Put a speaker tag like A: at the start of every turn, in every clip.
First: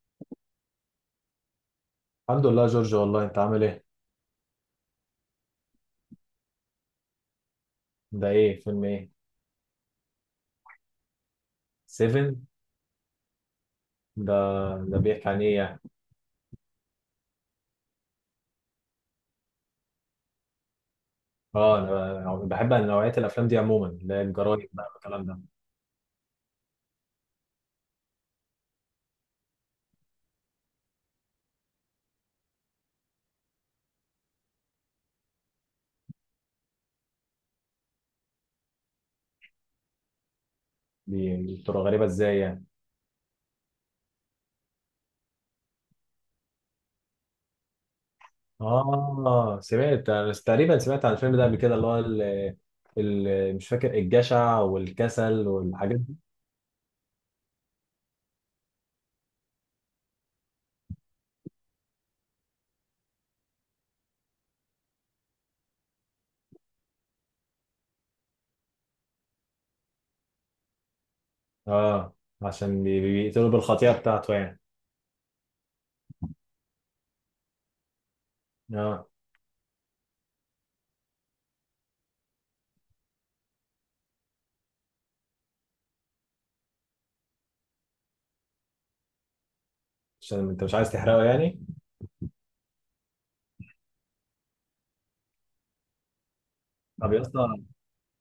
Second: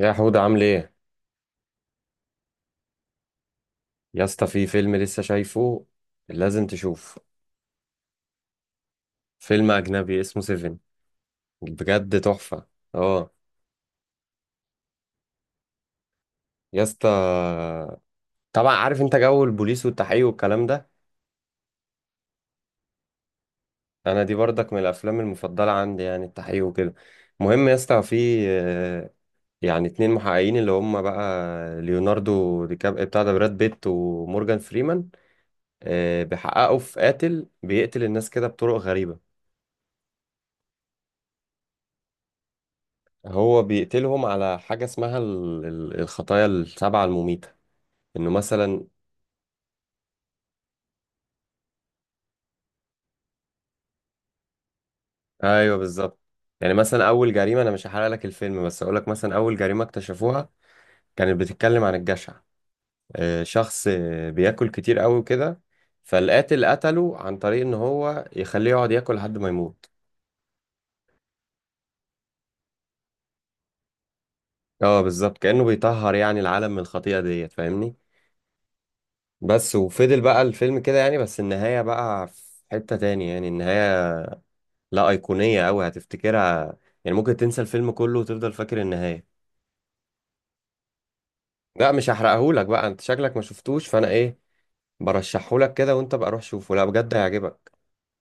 A: يا حود عامل ايه؟
B: الحمد لله يا جورج، والله انت عامل ايه؟
A: يا اسطى في فيلم لسه شايفه، لازم تشوف.
B: ده ايه؟ فيلم ايه؟
A: فيلم اجنبي اسمه سيفن، بجد
B: 7؟
A: تحفة. اه.
B: ده ده بيحكي عن ايه يعني؟
A: يا اسطى طبعا عارف انت جو البوليس والتحقيق والكلام ده.
B: اه انا بحب نوعية الافلام دي عموما اللي
A: انا
B: هي
A: دي
B: الجرايم
A: برضك من
B: بقى
A: الافلام
B: والكلام ده.
A: المفضلة عندي، يعني التحقيق وكده. المهم يا اسطى في يعني اتنين محققين اللي هم بقى ليوناردو دي كاب بتاع ده براد بيت ومورجان فريمان، بيحققوا في قاتل بيقتل الناس كده بطرق غريبة.
B: دي بتبقى غريبة ازاي يعني؟
A: هو بيقتلهم على حاجة اسمها الخطايا السبعة المميتة، انه مثلا.
B: اه سمعت انا تقريبا، سمعت عن الفيلم ده قبل كده اللي هو مش فاكر الجشع والكسل
A: ايوه
B: والحاجات دي.
A: بالظبط. يعني مثلا اول جريمة، انا مش هحرق لك الفيلم بس اقول لك مثلا اول جريمة اكتشفوها كانت بتتكلم عن الجشع. شخص بياكل كتير قوي وكده، فالقاتل قتله عن طريق ان هو يخليه يقعد ياكل لحد ما يموت.
B: اه عشان بيقتلوا بالخطيئة بتاعته يعني.
A: اه بالظبط، كأنه بيطهر يعني العالم من الخطيئة ديت، فاهمني؟
B: اه
A: بس، وفضل بقى الفيلم كده يعني، بس النهاية بقى في حتة تاني. يعني النهاية لا، أيقونية أوي هتفتكرها. يعني ممكن تنسى الفيلم كله وتفضل فاكر النهاية.
B: عشان انت مش عايز تحرقه يعني.
A: لا مش هحرقهولك بقى، انت شكلك ما شفتوش، فانا ايه، برشحهولك كده وانت بقى روح شوفه، لا
B: طب
A: بجد
B: يا اسطى،
A: هيعجبك.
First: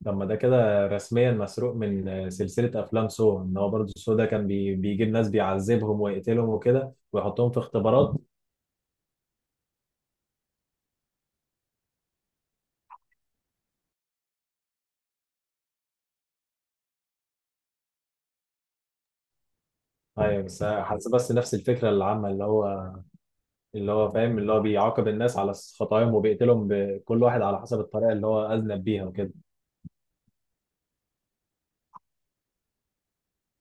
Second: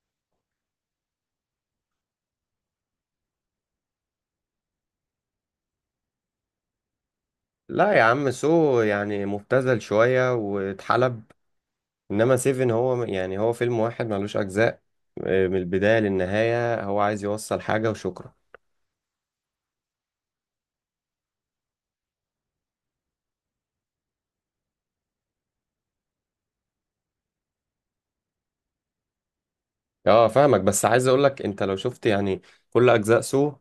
B: طب ما ده كده رسميا مسروق من سلسلة أفلام سو، إن هو برضه سو ده كان بيجيب ناس بيعذبهم ويقتلهم وكده ويحطهم في
A: لا يا
B: اختبارات.
A: عم سو يعني مبتذل شوية واتحلب، انما سيفن هو يعني هو فيلم واحد ملوش اجزاء، من البداية للنهاية هو عايز يوصل حاجة وشكرا.
B: أيوة بس حاسس، بس نفس الفكرة العامة اللي هو فاهم اللي هو بيعاقب الناس على خطاياهم وبيقتلهم بكل واحد على حسب الطريقة اللي هو أذنب بيها وكده.
A: اه فاهمك، بس عايز اقولك انت لو شفت يعني كل اجزاء سو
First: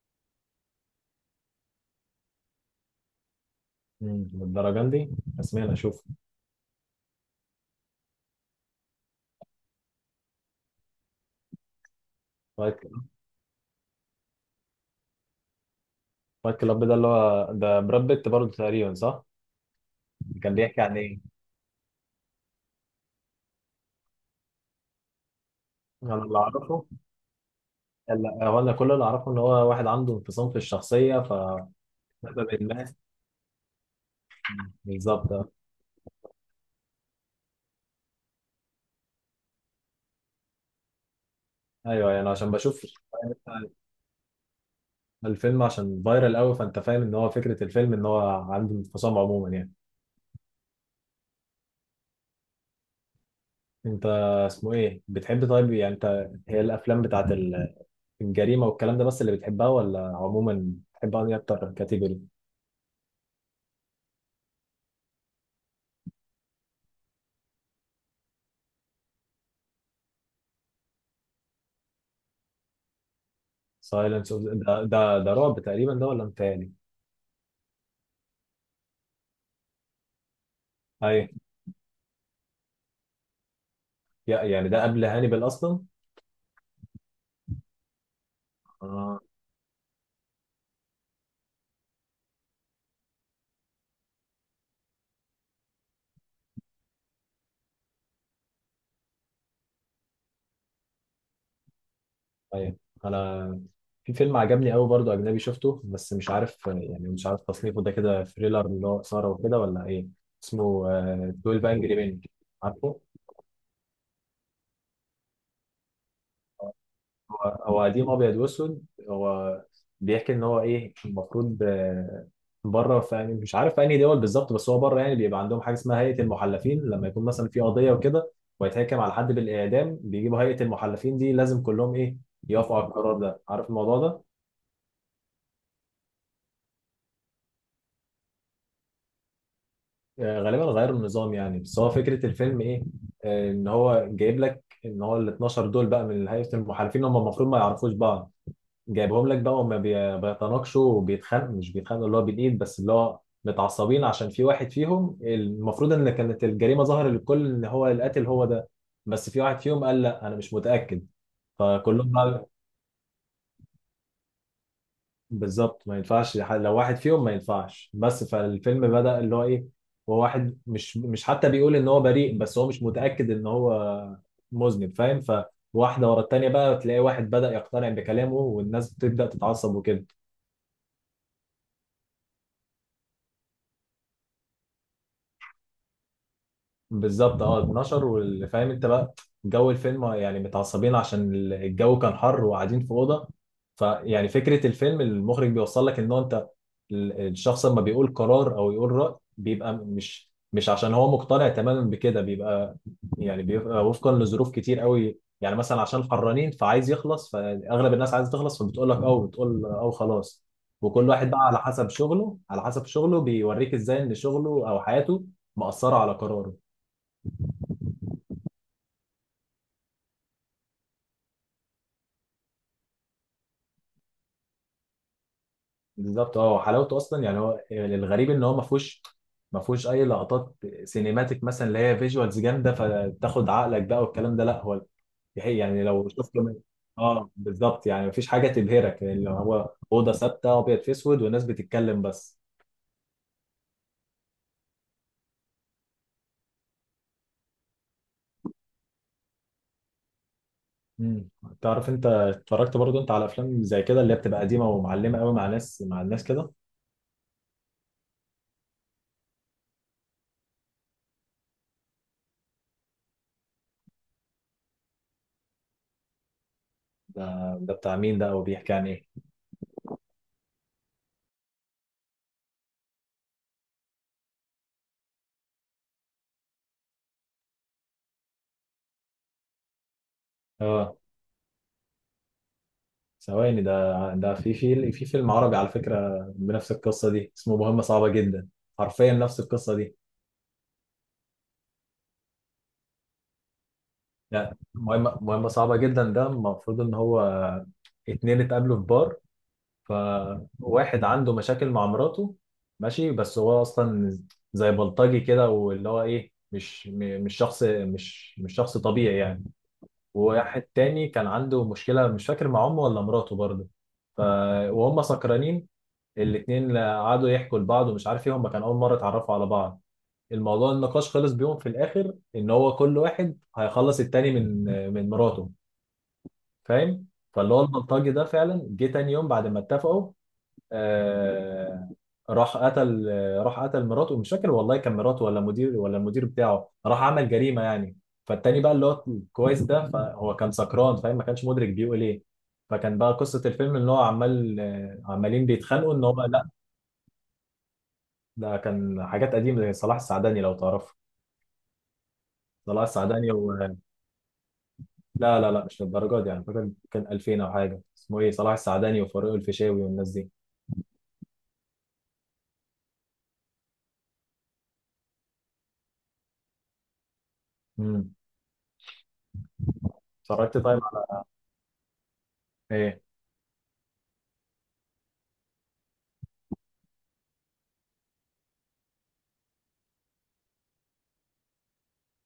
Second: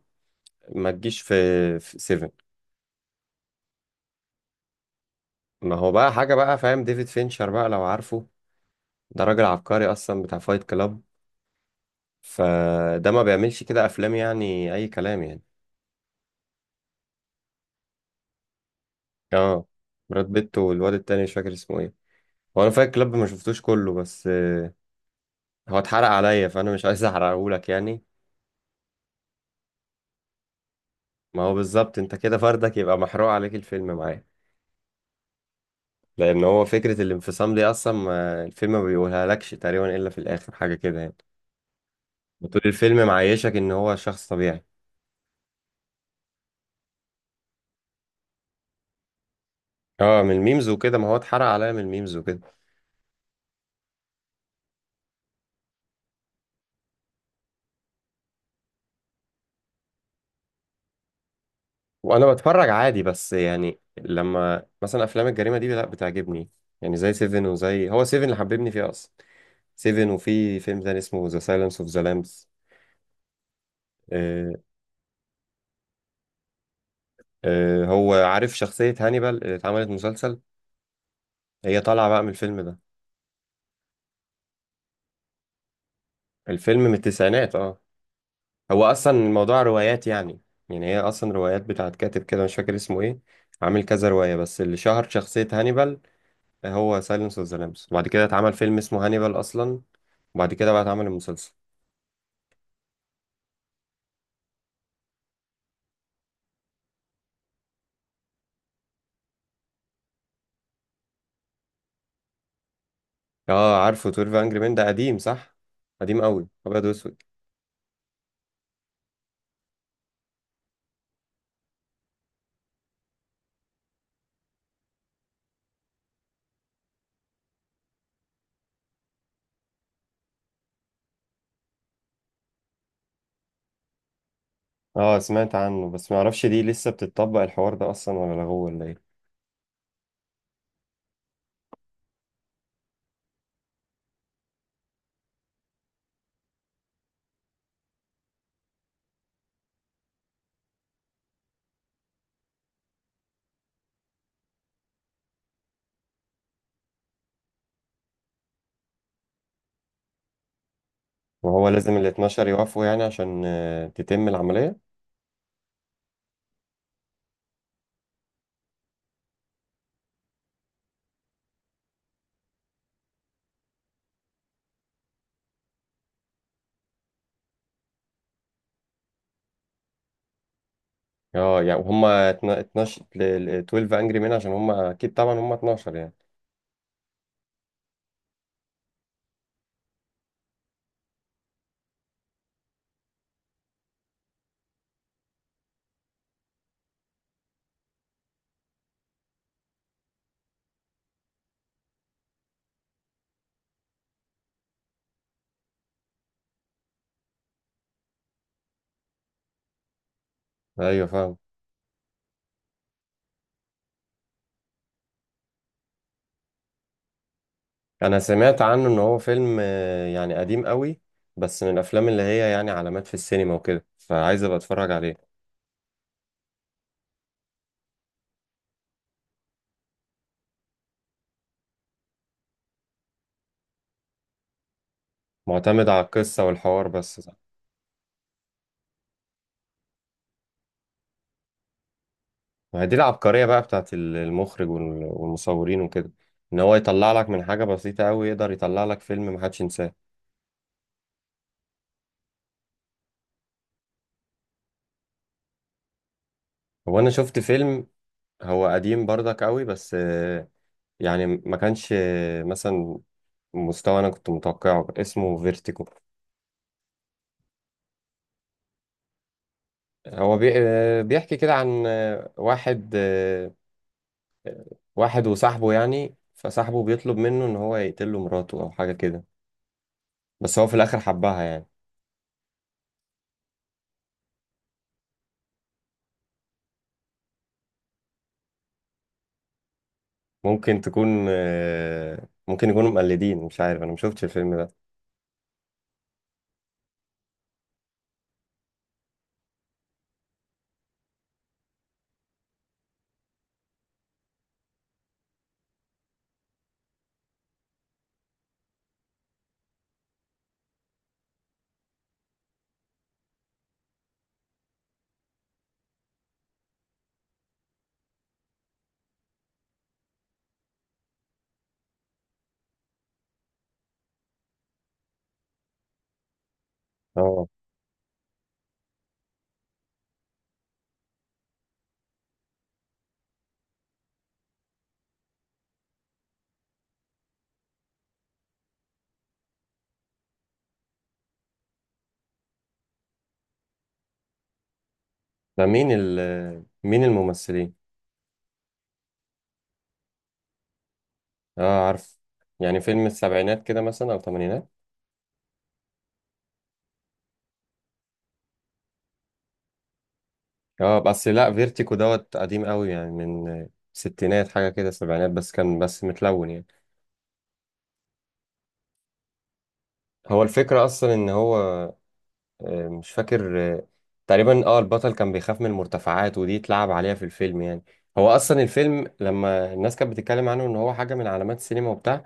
A: ما تجيش في في سيفن.
B: للدرجة دي؟ رسميا
A: ما هو
B: أشوف.
A: بقى حاجة بقى، فاهم ديفيد فينشر بقى لو عارفه؟ ده راجل عبقري اصلا، بتاع فايت كلاب،
B: فايت
A: فده ما بيعملش كده افلام يعني اي كلام يعني.
B: فايت كلاب ده اللي هو ده براد بيت برضه تقريبا، صح؟
A: اه. براد
B: كان
A: بيت
B: بيحكي
A: والواد
B: عن إيه؟
A: التاني مش فاكر اسمه ايه. هو انا فايت كلاب ما شفتوش كله، بس هو اتحرق
B: أنا اللي
A: عليا فانا مش
B: أعرفه
A: عايز احرقهولك يعني.
B: لا، هو أنا كل اللي أعرفه إن هو واحد عنده انفصام في الشخصية. ف
A: ما هو بالظبط، انت كده
B: سبب
A: فردك
B: ما
A: يبقى محروق عليك الفيلم معاه.
B: بالظبط آه.
A: لان هو فكرة الانفصام دي اصلا ما الفيلم ما بيقولها لكش تقريبا الا في الاخر، حاجة كده يعني.
B: ايوه يعني عشان
A: وطول
B: بشوف
A: الفيلم معيشك ان هو شخص طبيعي.
B: الفيلم، عشان فايرال قوي فانت فاهم ان هو فكره الفيلم ان هو عنده انفصام عموما يعني.
A: اه من الميمز وكده، ما هو اتحرق عليا من الميمز وكده.
B: انت اسمه ايه بتحب طيب؟ يعني انت هي الافلام بتاعت الجريمه والكلام ده بس اللي بتحبها، ولا عموما بتحب انهي اكتر كاتيجوري؟
A: وانا بتفرج عادي، بس يعني لما مثلا افلام الجريمه دي لا بتعجبني. يعني زي سيفن، وزي هو سيفن اللي حببني فيه اصلا، سيفن، وفي فيلم تاني اسمه ذا سايلنس اوف ذا لامبس.
B: سايلنس اوف ده رعب تقريبا، ده ولا متهيألي؟
A: هو عارف شخصيه هانيبال اللي اتعملت مسلسل؟
B: ايوه.
A: هي طالعه بقى من الفيلم ده.
B: يعني ده قبل هانيبال اصلا.
A: الفيلم من التسعينات اه. هو اصلا
B: اه.
A: الموضوع روايات يعني، يعني هي اصلا روايات بتاعت كاتب كده مش فاكر اسمه ايه، عامل كذا روايه، بس اللي شهر شخصيه هانيبال هو سايلنس اوف ذا لامبس، وبعد كده اتعمل فيلم اسمه هانيبال اصلا، وبعد كده بقى اتعمل المسلسل.
B: ايوه انا، في فيلم عجبني قوي برضو اجنبي شفته بس مش عارف يعني، مش عارف تصنيفه ده كده ثريلر اللي هو اثاره وكده ولا ايه. اسمه 12 انجري مان، عارفه؟
A: اه عارفه، 12 انجري مان ده قديم صح، قديم قوي ابيض واسود.
B: هو هو قديم ابيض واسود. هو بيحكي ان هو ايه المفروض، بره في يعني مش عارف في انهي دول بالظبط، بس هو بره يعني بيبقى عندهم حاجه اسمها هيئه المحلفين لما يكون مثلا في قضيه وكده ويتحكم على حد بالاعدام، بيجيبوا هيئه المحلفين دي لازم كلهم ايه، يوافقوا على القرار ده، عارف الموضوع ده؟
A: اه سمعت عنه، بس ما اعرفش دي لسه بتطبق الحوار ده اصلا ولا لغوه ولا ايه.
B: غالبا غيروا النظام يعني. بس هو فكرة الفيلم ايه، ان هو جايب لك ان هو ال 12 دول بقى من هيئة المحالفين هم المفروض ما يعرفوش بعض، جايبهم لك بقى وما بيتناقشوا وبيتخانقوا، مش بيتخانقوا اللي هو بالايد، بس اللي هو متعصبين عشان في واحد فيهم المفروض ان كانت الجريمة ظاهرة للكل ان هو القاتل هو ده، بس في واحد فيهم قال لا انا مش متأكد.
A: وهو لازم ال
B: فكلهم بقى
A: 12 يوافقوا يعني عشان تتم العملية.
B: بالظبط ما ينفعش، لو واحد فيهم ما ينفعش بس، فالفيلم بدأ اللي هو ايه. هو واحد مش حتى بيقول ان هو بريء، بس هو مش متأكد ان هو مذنب، فاهم؟ فواحدة ورا التانية بقى تلاقي واحد بدأ يقتنع بكلامه والناس بتبدأ تتعصب وكده.
A: اه يعني، وهم 12 12 انجري مان، عشان هم اكيد طبعا هم 12 يعني.
B: بالظبط اه، 12، واللي فاهم انت بقى جو الفيلم يعني متعصبين عشان الجو كان حر وقاعدين في اوضه. فيعني فكره الفيلم المخرج بيوصل لك ان هو انت الشخص لما بيقول قرار او يقول راي بيبقى مش عشان هو مقتنع تماما بكده، بيبقى يعني بيبقى وفقا لظروف كتير قوي يعني، مثلا عشان حرانين فعايز يخلص، فاغلب الناس عايزه تخلص فبتقول لك او بتقول او خلاص.
A: ايوه
B: وكل واحد
A: فاهم.
B: بقى على حسب شغله، على حسب شغله بيوريك ازاي ان شغله او حياته مأثره على قراره.
A: انا سمعت عنه ان هو فيلم يعني قديم قوي، بس من الافلام اللي هي يعني علامات في السينما وكده، فعايز ابقى اتفرج عليه.
B: بالظبط اه، حلاوته اصلا يعني هو الغريب ان هو ما فيهوش، ما فيهوش اي لقطات سينيماتيك مثلا اللي هي فيجوالز جامده فتاخد عقلك بقى والكلام ده، لا هو، هي يعني
A: معتمد على
B: لو شفته
A: القصة
B: من...
A: والحوار بس.
B: اه بالظبط يعني ما فيش حاجه تبهرك يعني، اللي هو اوضه ثابته ابيض في اسود والناس بتتكلم بس.
A: ما هي دي العبقرية بقى بتاعت المخرج والمصورين وكده، ان هو يطلع لك من حاجة بسيطة قوي يقدر يطلع لك فيلم محدش ينساه.
B: امم، تعرف انت اتفرجت برضو انت على افلام زي كده اللي هي بتبقى قديمه ومعلمه قوي مع مع الناس كده؟
A: هو انا شفت فيلم، هو قديم برضك قوي بس يعني ما كانش مثلا مستوى انا كنت متوقعه، اسمه فيرتيكو.
B: ده ده بتاع مين ده وبيحكي عن ايه؟
A: هو بي... آه، بيحكي كده عن واحد، واحد وصاحبه يعني، فصاحبه بيطلب منه ان هو يقتله مراته او حاجة كده، بس هو في
B: اه
A: الاخر حبها يعني.
B: ثواني، ده في فيلم عربي على فكرة بنفس القصة دي اسمه مهمة صعبة جدا، حرفيا نفس القصة دي.
A: ممكن تكون ممكن يكونوا مقلدين، مش عارف انا ما شفتش الفيلم
B: لا
A: ده.
B: مهمة صعبة جدا ده المفروض ان هو اتنين اتقابلوا في بار، فواحد عنده مشاكل مع مراته، ماشي، بس هو اصلا زي بلطجي كده واللي هو ايه، مش م- مش شخص مش مش شخص طبيعي يعني. وواحد تاني كان عنده مشكلة مش فاكر مع امه ولا مراته برضه. ف... وهم سكرانين الاتنين، قعدوا يحكوا لبعض ومش عارف ايه، هم كان اول مره اتعرفوا على بعض. الموضوع النقاش خلص بيهم في الاخر ان هو كل واحد هيخلص التاني من، مراته، فاهم؟
A: اه.
B: فاللي هو البلطجي ده فعلا جه تاني يوم بعد ما اتفقوا، آه، راح قتل راح قتل مراته، مش فاكر والله كان مراته ولا مدير ولا المدير بتاعه، راح عمل جريمه يعني. فالتاني بقى اللي هو كويس ده، فهو كان سكران فاهم ما كانش مدرك بيقول ايه. فكان بقى قصه الفيلم ان هو عمالين
A: ده مين
B: بيتخانقوا ان هو...
A: ال مين الممثلين؟
B: ده كان حاجات قديمة زي صلاح السعداني لو تعرفه.
A: اه عارف. يعني
B: صلاح
A: فيلم
B: السعداني
A: السبعينات
B: و...
A: كده مثلا او الثمانينات.
B: لا لا لا مش للدرجة دي يعني، فاكر كان 2000 أو حاجة، اسمه إيه، صلاح السعداني وفاروق الفيشاوي والناس دي.
A: اه بس لا فيرتيكو دوت قديم قوي، يعني من ستينات حاجه كده، سبعينات، بس كان بس متلون يعني.
B: امم،
A: هو
B: اتفرجت طيب
A: الفكره اصلا
B: على
A: ان هو
B: إيه؟
A: مش فاكر تقريبا اه، البطل كان بيخاف من المرتفعات، ودي اتلعب عليها في الفيلم يعني. هو اصلا الفيلم لما الناس كانت بتتكلم عنه ان هو حاجه من علامات السينما وبتاع،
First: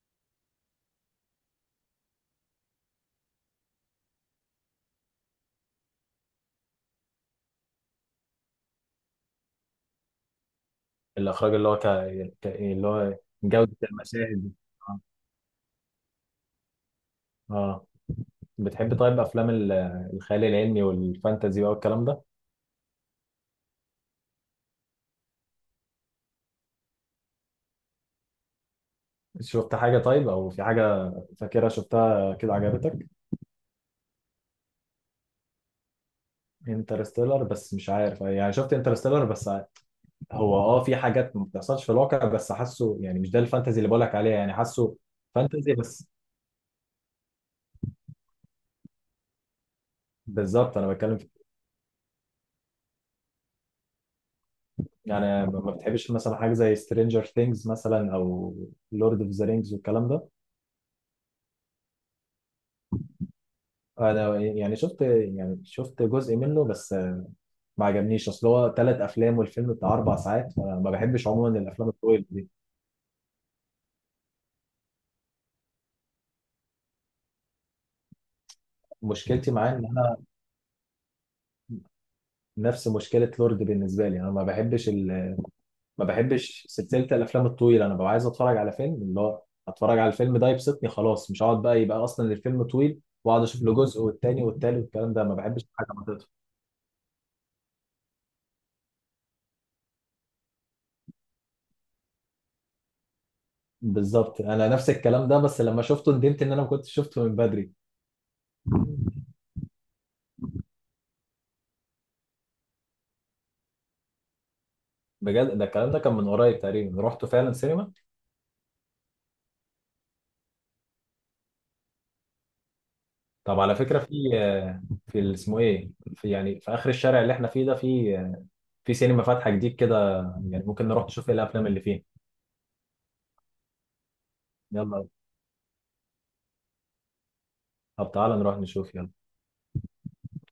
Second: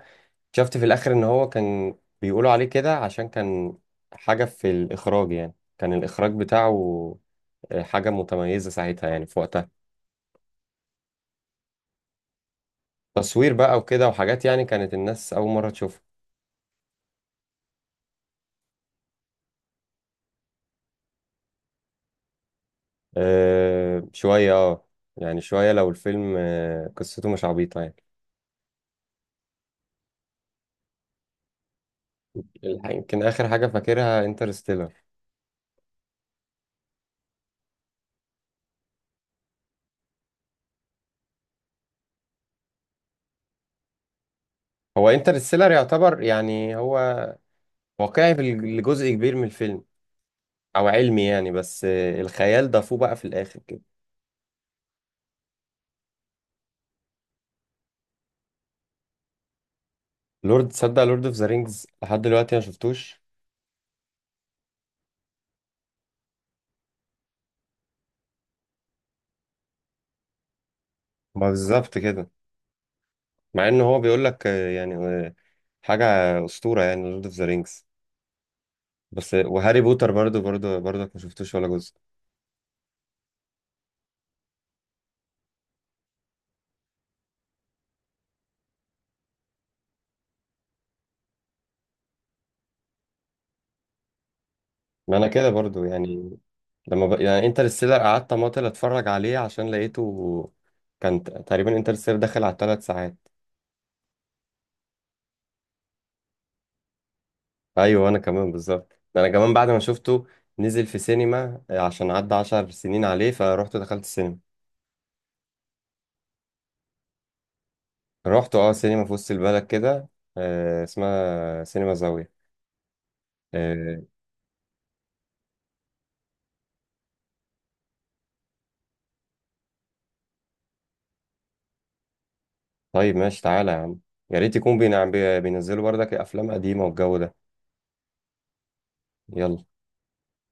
A: شفت في الاخر ان هو كان بيقولوا عليه كده عشان كان حاجة في الاخراج، يعني كان الاخراج بتاعه حاجة متميزة ساعتها يعني في وقتها.
B: الإخراج اللي هو إيه اللي هو
A: تصوير
B: جودة
A: بقى وكده
B: المشاهد
A: وحاجات
B: دي.
A: يعني كانت
B: آه.
A: الناس اول مرة تشوفها.
B: آه بتحب طيب أفلام الخيال العلمي والفانتازي بقى والكلام ده؟
A: أه شوية اه، يعني شوية لو الفيلم قصته مش عبيطة يعني.
B: شفت حاجة طيب، أو في حاجة فاكرها شفتها كده عجبتك؟
A: يمكن اخر حاجة فاكرها انترستيلر.
B: انترستيلر، بس مش عارف يعني شفت انترستيلر بس، هو اه في حاجات ما بتحصلش في الواقع بس حاسه يعني مش ده الفانتزي اللي بقولك عليها، يعني حاسه
A: هو انترستيلر
B: فانتزي بس.
A: يعتبر يعني هو واقعي في الجزء كبير من الفيلم،
B: بالظبط
A: او
B: انا بتكلم
A: علمي
B: في...
A: يعني، بس الخيال ضافوه بقى في الاخر كده.
B: يعني ما بتحبش مثلا حاجه زي سترينجر ثينجز مثلا او لورد اوف ذا رينجز والكلام ده؟
A: لورد، تصدق لورد اوف ذا رينجز لحد دلوقتي ما شفتوش.
B: انا يعني شفت جزء منه بس ما عجبنيش، اصل هو ثلاث افلام والفيلم بتاع اربع ساعات، فانا ما بحبش
A: ما
B: عموما الافلام
A: بالظبط
B: الطويله
A: كده،
B: دي.
A: مع ان هو بيقول لك حاجه اسطوره يعني لورد اوف ذا رينجز، بس
B: مشكلتي معاه
A: وهاري
B: ان
A: بوتر
B: انا،
A: برضو برضو برضك ما شفتوش ولا جزء.
B: نفس مشكله لورد بالنسبه لي، انا ما بحبش سلسله الافلام الطويله. انا ببقى عايز اتفرج على فيلم اللي هو اتفرج على الفيلم ده يبسطني خلاص، مش هقعد بقى يبقى اصلا الفيلم طويل واقعد اشوف له جزء والتاني والتالت والكلام
A: ما
B: ده،
A: انا
B: ما
A: كده
B: بحبش
A: برضو
B: حاجه ما تقطع.
A: يعني، لما يعني انترستيلر قعدت اماطل اتفرج عليه عشان لقيته كان تقريبا انترستيلر داخل على 3 ساعات.
B: بالظبط انا نفس الكلام ده، بس لما شفته ندمت ان انا ما كنتش شفته من بدري.
A: ايوه انا كمان بالظبط، ده انا كمان بعد ما شفته نزل في سينما، عشان عدى 10 سنين عليه فروحت دخلت السينما.
B: بجد، ده الكلام ده كان من قريب تقريبا رحت فعلا سينما.
A: رحت اه سينما في وسط البلد كده، آه اسمها سينما زاوية.
B: طب على فكره،
A: آه
B: في، اسمه ايه، يعني في اخر الشارع اللي احنا فيه ده، في، سينما فاتحه جديد كده، يعني ممكن نروح نشوف ايه الافلام اللي فيه.
A: طيب ماشي تعالى يا عم، يا ريت يكون
B: يلا،
A: بينزلوا بردك افلام قديمة والجو ده.
B: طب تعالى نروح نشوف. يلا.
A: يلا.